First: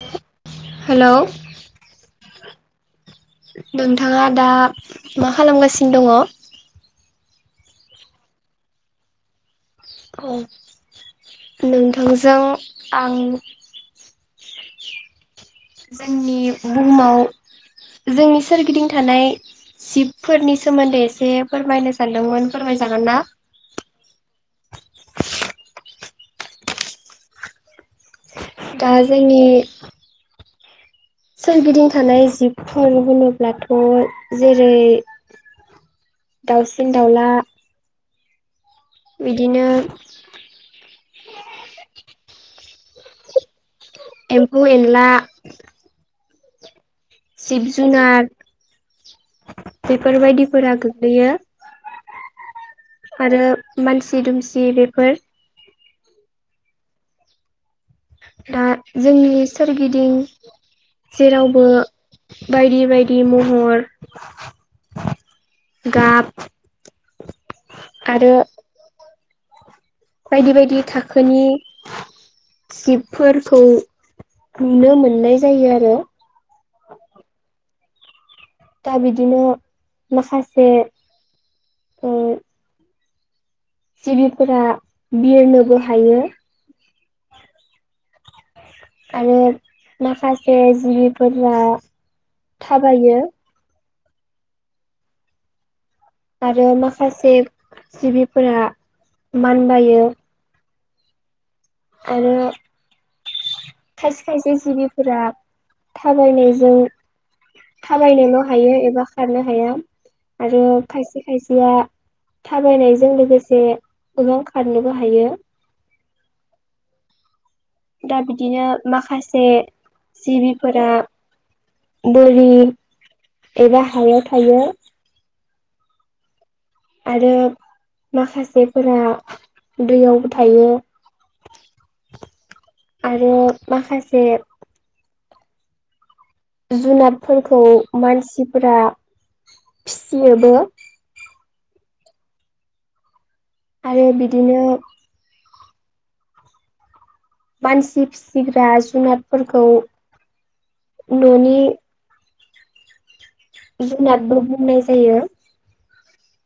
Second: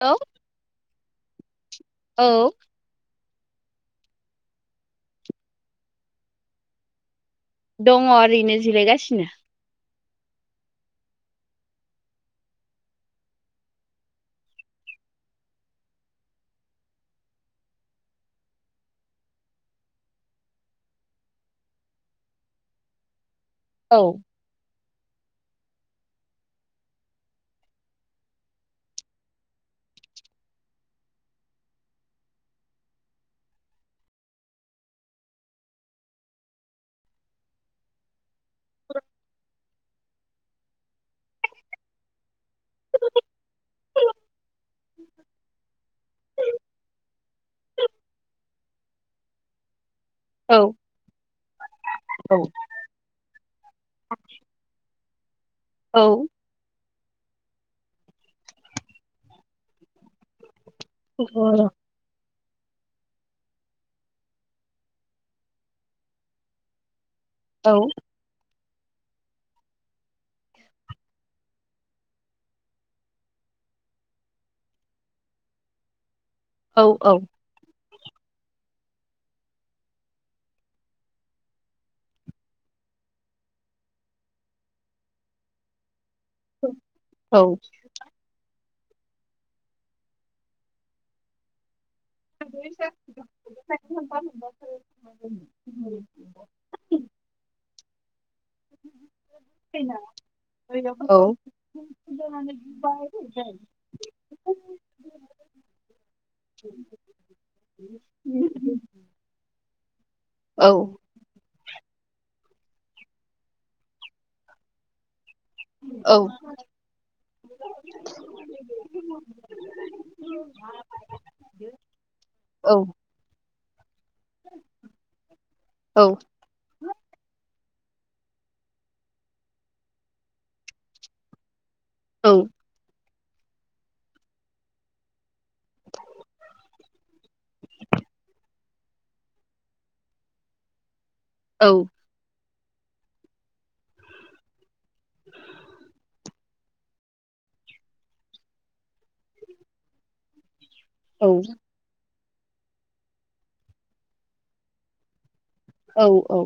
औ हेल' औ नोंथाङा दा मा खालामगासिनो दङ? दङ ओरैनो जिरायगासिनो नोंथांजों आं जोंनि बुहुमाव जोंनि सोरगिदिं थानाय जिशबफोरनि सोमोन्दै एसे फोरमायनो सानदोंमोन फोरमायजागोन ना औ दा जोंनि सोरगिदिं थानाय जिबफोर होनोब्लाथ' जेरै दाउसिन-दावउला [inaudible] बिदिनो एम्फौ-एनला सिब-जुनार औ बेफोरबायदिफोरा गोग्लैयो। औ आरो मानसि दुमसि बेफोर औ। दा जोंनि सोरगिदिं औ औ जेरावबो बायदि बायदि महर, गाब, औ। आरो बायदि बायदि थाखोनि सिबफोरखौ नुनो मोननाय जायो आरो। औ औ। दा बिदिनो माखासे सिबिफोरा बिरनोबो हायो। औ। आरो माखासे जिबिफोरा थाबायो [unintelligible] आरो माखासे जिबिफोरा मानबायो। औ। आरो खायसे खायसे जिबिफोरा थाबायनायजों थाबायनोल' हायो एबा खारनो हाया आरो खायसे खायसेया थाबायनायजों लोगोसे उरं खारनोबो हायो। औ। दा बिदिनो माखासे जिबिफोरा बोरि एबा हायाव थायो। औ। आरो माखासेफोरा दैयावबो थायो। औ। आरो माखासे जुनादफोरखौ मानसिफोरा फिसियोबो। औ। आरो बिदिनो [inaudible] मानसि फिसिग्रा जुनादफोरखौ न'नि जुनादबो बुंनाय जायो। औ औ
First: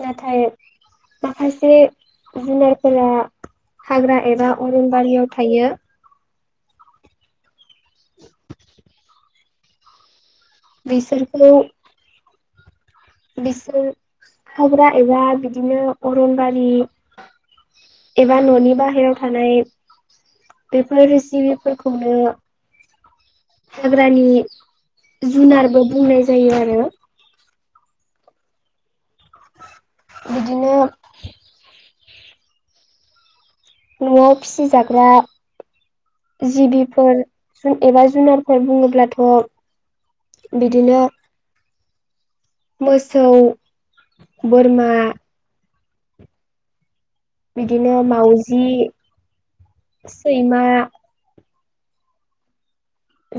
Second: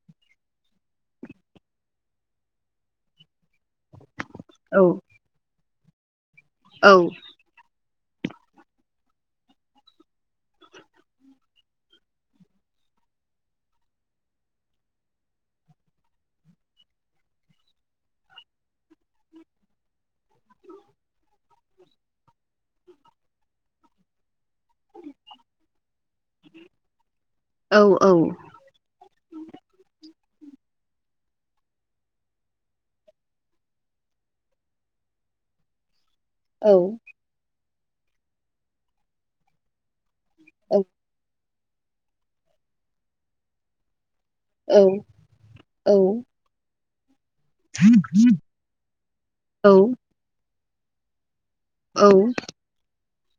नाथाय माखासे जुनारफोरा हाग्रा एबा अरनबारियाव थायो। औ [inaudible] बेसोरखौ बिसोर हाग्रा एबा बिदिनो अरनबारि एबा न'नि बाहेरायाव थानाय बेफोर जिबिफोरखौनो हाग्रानि जुनारबो बुंनाय जायो आरो। औ औ बिदिनो न'आव फिसिजाग्रा जिबिफोर जुन एबा जुनारफोर बुंङोब्लाथ' बिदिनो मोसौ औ बोरमा औ बिदिनो माउजि सैमा औ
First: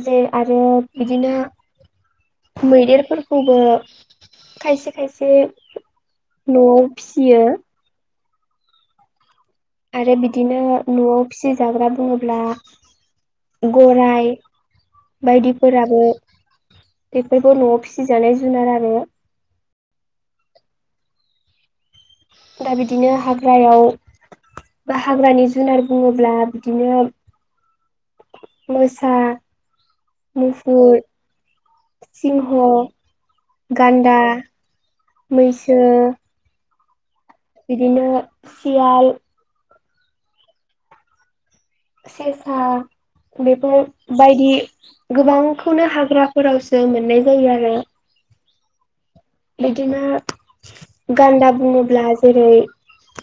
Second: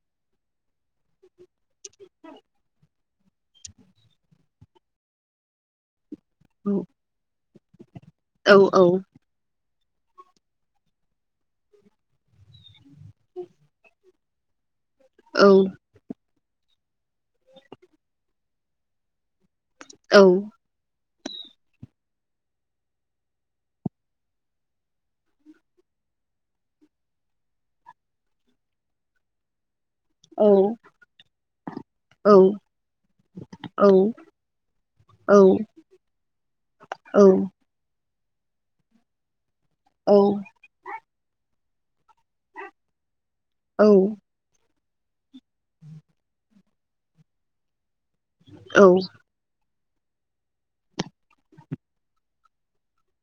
जे आरो बिदिनो [inaudible] मैदेरफोरखौबो खायसे खायसे न'आव फिसियो औ औ आरो बिदिनो न'आव फिसिजाग्रा बुंङोब्ला गराय बायदिफोराबो बेफोरखौ न'आव फिसिजानाय जुनार आरो। औ दा बिदिनो हाग्रायाव बा हाग्रानि जुनार बुंङोब्ला बिदिनो मोसा औ मुफुर औ सिंह औ गान्दा औ मैसो औ बिदिनो सियाल औ सेसा औ बेफोरबायायदि गोबांखौनो हाग्राफोराव जों मोननाय जायो आरो। औ बिदिनो गान्दा बुंङोब्ला जेरै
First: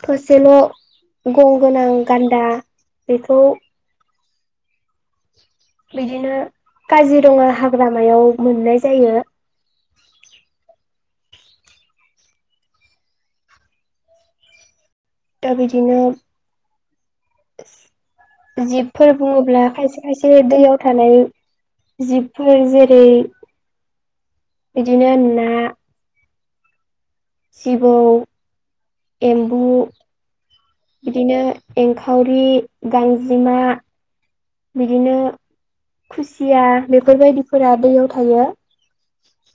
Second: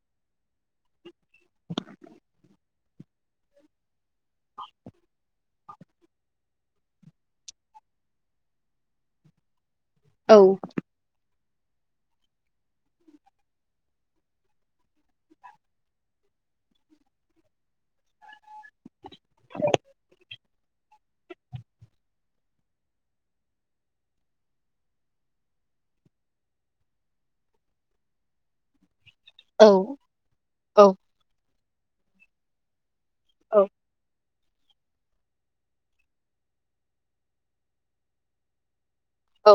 फसेल' गं गोनां गान्दा बेखौ [inaudible] बिदिनो काजिरंङा हाग्रामायाव मोननाय जायो। औ दा बिदिनो जिबफोर बुंङोब्ला खायसे खायसे दैयाव थानाय जिबफोर जेरै बिदिनो ना जिबौ एम्बु औ औ बिदिनो एंखावरि गांजेमा बिदिनो खुसिया बेफोरबायदिफोरा दैयाव थायो। औ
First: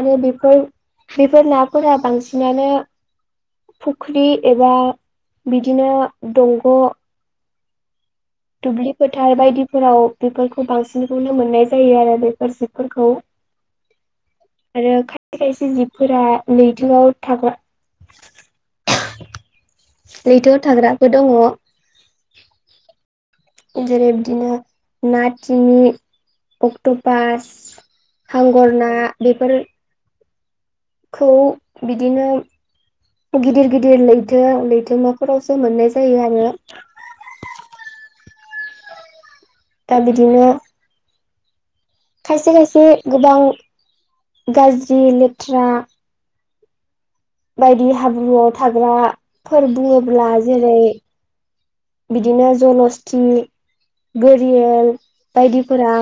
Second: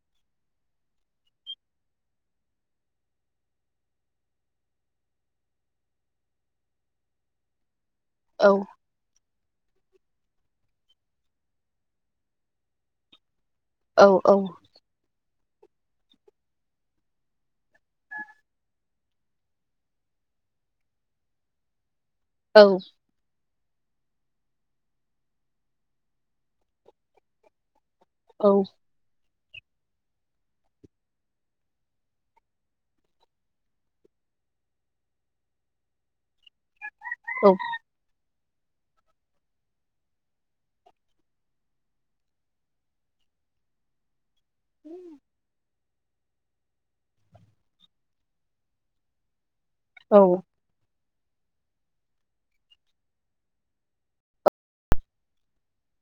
आरो बेफोर बेफोर नाफोरा बांसिनानो फुख्रि एबा बिदिनो दंग' औ दुब्लि फोथार बायदिफोराव बेफोरखौ बांसिनखौनो मोननाय जायो आरो बेफोर सिबफोरखौ [inaudible] औ औ। आरो खायसे खायसे जिबफोरा लैथोआव थाग्रा लैथोआव थाग्राबो दंङो औ जेरै बिदिनो नाथिनि अक्ट' पास औ हांगर ना बेफोर खौ बिदिनो गिदिर गिदिर लैथो लैथोमाफोरावसो मोननाय जायो आङो औ दा बिदिनो खायसे खायसे गोबां गाज्रि लेथ्रा बायदि हाब्रुआव थाग्राफोर बुङोब्ला जेरै बिदिनो जलस्थि गोरियेल बायदिफोरा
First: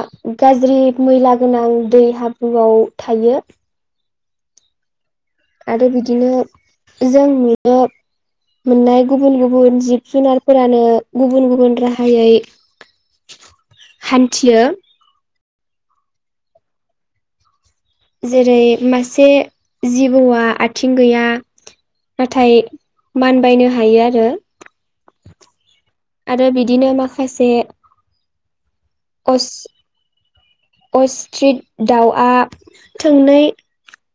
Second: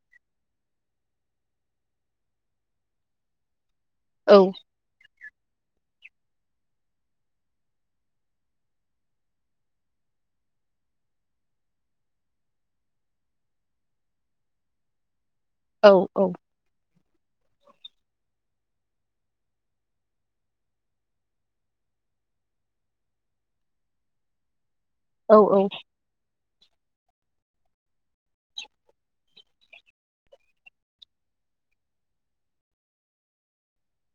गाज्रि मैला गोनां दै हाब्रुआव थायो। औ आरो बिदिनो जों नु मोननाय गुबुन गुबुन जिब जुनारफोरानो गुबुन गुबुन राहायै हान्थियो। औ औ। जेरै मासे जिबौआ आथिं गैया नाथाय मानबायनो हायो आरो औ औ। आरो बिदिनो माखासे अ अस्ट्रिट दाउआ थोंनै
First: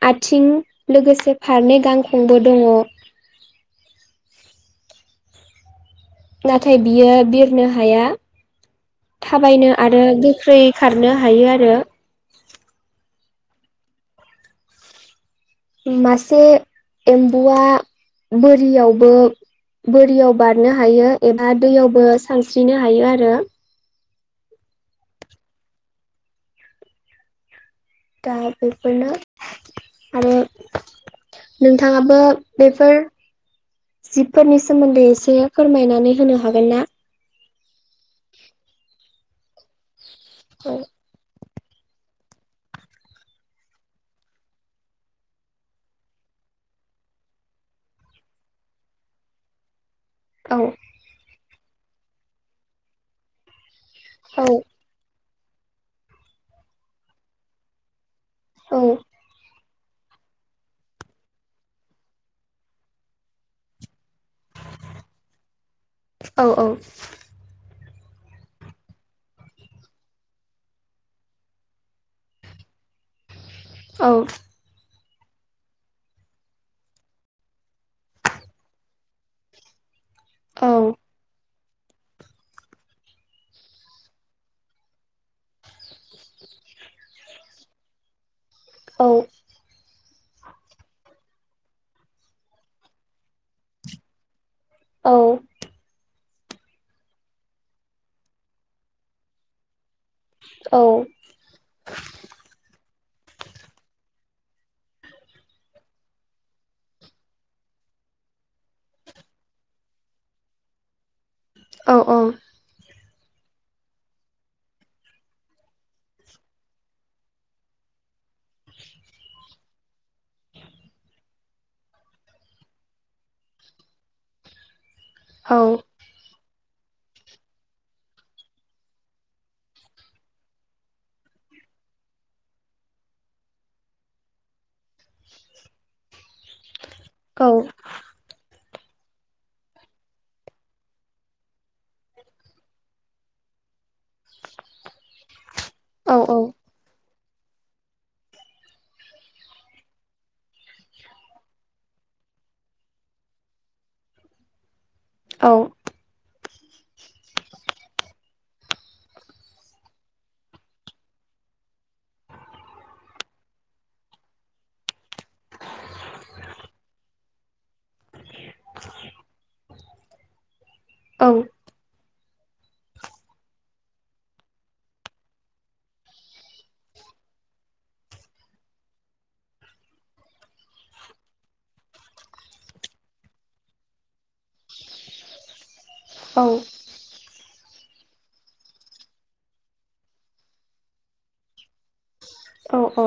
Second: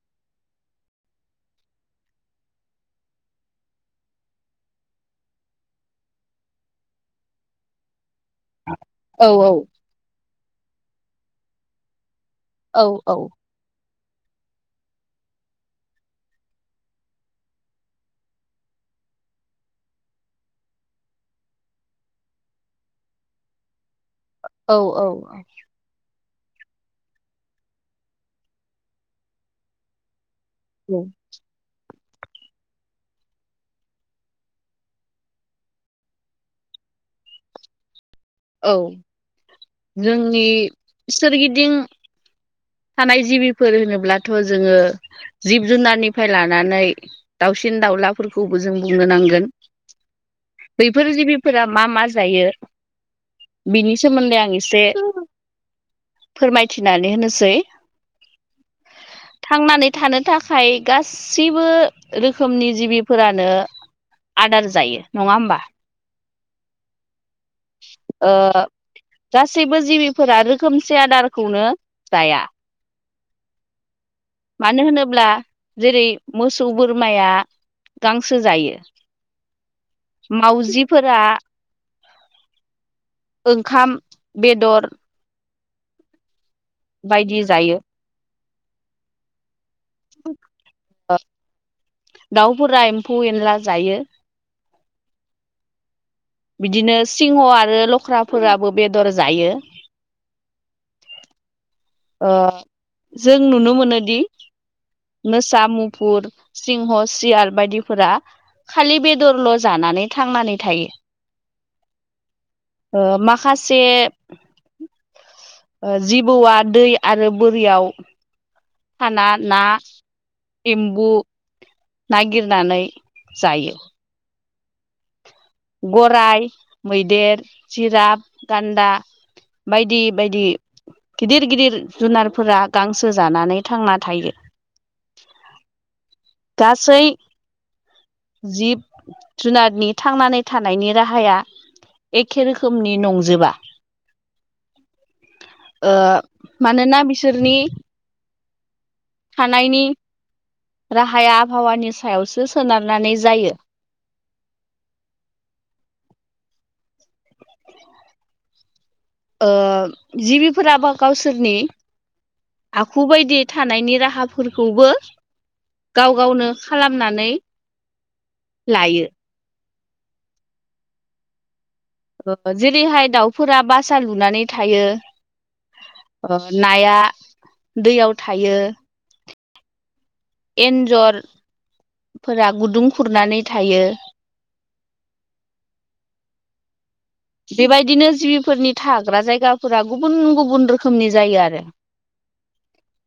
आथिं लोगोसे फारनै गांखंबो दङ। नाथाय बियो बिरनो हाया थाबायनो आरो गोख्रै खारनो हायो आरो। औ औ। मासे एम्बुआ बोरियावबो बोरियाव बारनो हायो एबा दैयावबो सानस्रिनो हायो आरो। औ औ औ। दा बेफोरनो आरो नोंथाङाबो बेफोर जिबफोरनि सोमोन्दै एसे फोरमायनानै होनो हागोन ना? औ जोंनि औ सोरगिदिं थानाय जिबिफोर होनोब्लाथ' जोङो जिब जुनारनिफ्राय लानानै दाउसिन दाउलाफोरखौबो जों बुंनो नांगोन। औ बैफोर जिबिफोरा मा मा जायो। बिनि सोमोन्दै आं एसे फोरमायथिनानै होनोसै। औ थांनानै थानो थाखाय गाैबो रोखोमनि जिबिफोरानो आदार जायो नङा होमबा? औ औ। ओ गासैबो जिबिफोरा रोखोमसे आदारखौनो जाया। औ मानो होनोब्ला जेरै मोसौ बोरमाया गांसो जायो। [inaudible] औ मावजिफोरा ओंखाम बेदर। बायदि जायो औ [inaudible] दाउफोरा एम्फौ एनला जायो। औ बिदिनो सिंह आरो लख्राफोराबो बेदर जायो। औ जों नुनो मोनोदि मोसा मुफुर सिंह सियार बायदिफोरा खालि बेदरल' जानानै थांनानै थायो। औ औ माखासे जिबौआ दै आरो बोरियाव फाना ना एम्बु नागिरनानै जायो। औ गराइ मैदेर जिराब गान्दा। बायदि बायदि। गिदिर गिदिर जुनारफोरा गांसो जानानै थांना थायो। गासै औ। जिब जुनारनि थांनानै थानायनि राहाया। एखे रोखोमनि नंजोबा औ मानोना बिसोरनि थानायनि राहाया आबहावानि सायावसो सोनारनानै जायो। औ जिबिफोराबा गावसोरनि आखु बायदि थानायनि राहाफोरखौबो। गाव गावनो खालामनानै लायो। औ। जेरैहाय दाउफोरा बासा लुनानै थायो। नाया दैयाव थायो। एन्जरफोरा गुदुं खुरनानै थायो। औ। बेबायदिनो जिबिफोरनि थाग्रा जायगाफोरा गुबुन गुबुन रोखोमनि जायो आरो। औ औ।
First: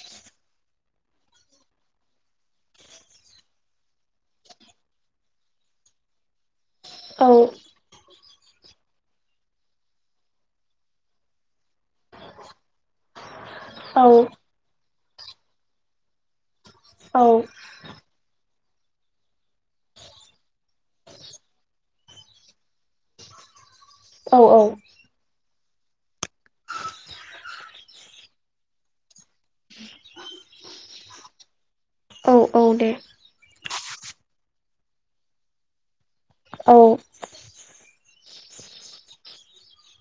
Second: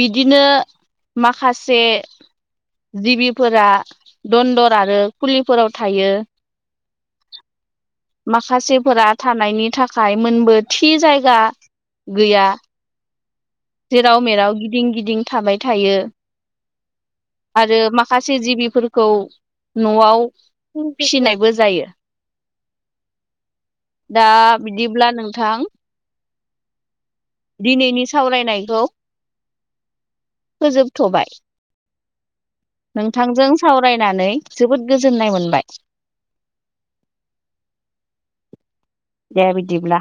बिदिनो माखासे जिबिफोरा दनन्दर आरो खुलिफोराव थायो। औ माखासेफोरा थानायनि थाखाय मोनबो थि जायगा गैया जेराव मेराव गिदिं गिदिं थाबाय थायो। औ। आरो माखासे जिबिफोरखौ न'आव फुं फिसिनायबो जायो। [inaudible] दा औ बिदिब्ला नोंथां। दिनैनि सावरायनायखौ फोजोबथ'बाय। औ औ दे नोंथांजों सावरायनानै जोबोद गोजोननाय मोनबाय। औ दे बिदिब्ला।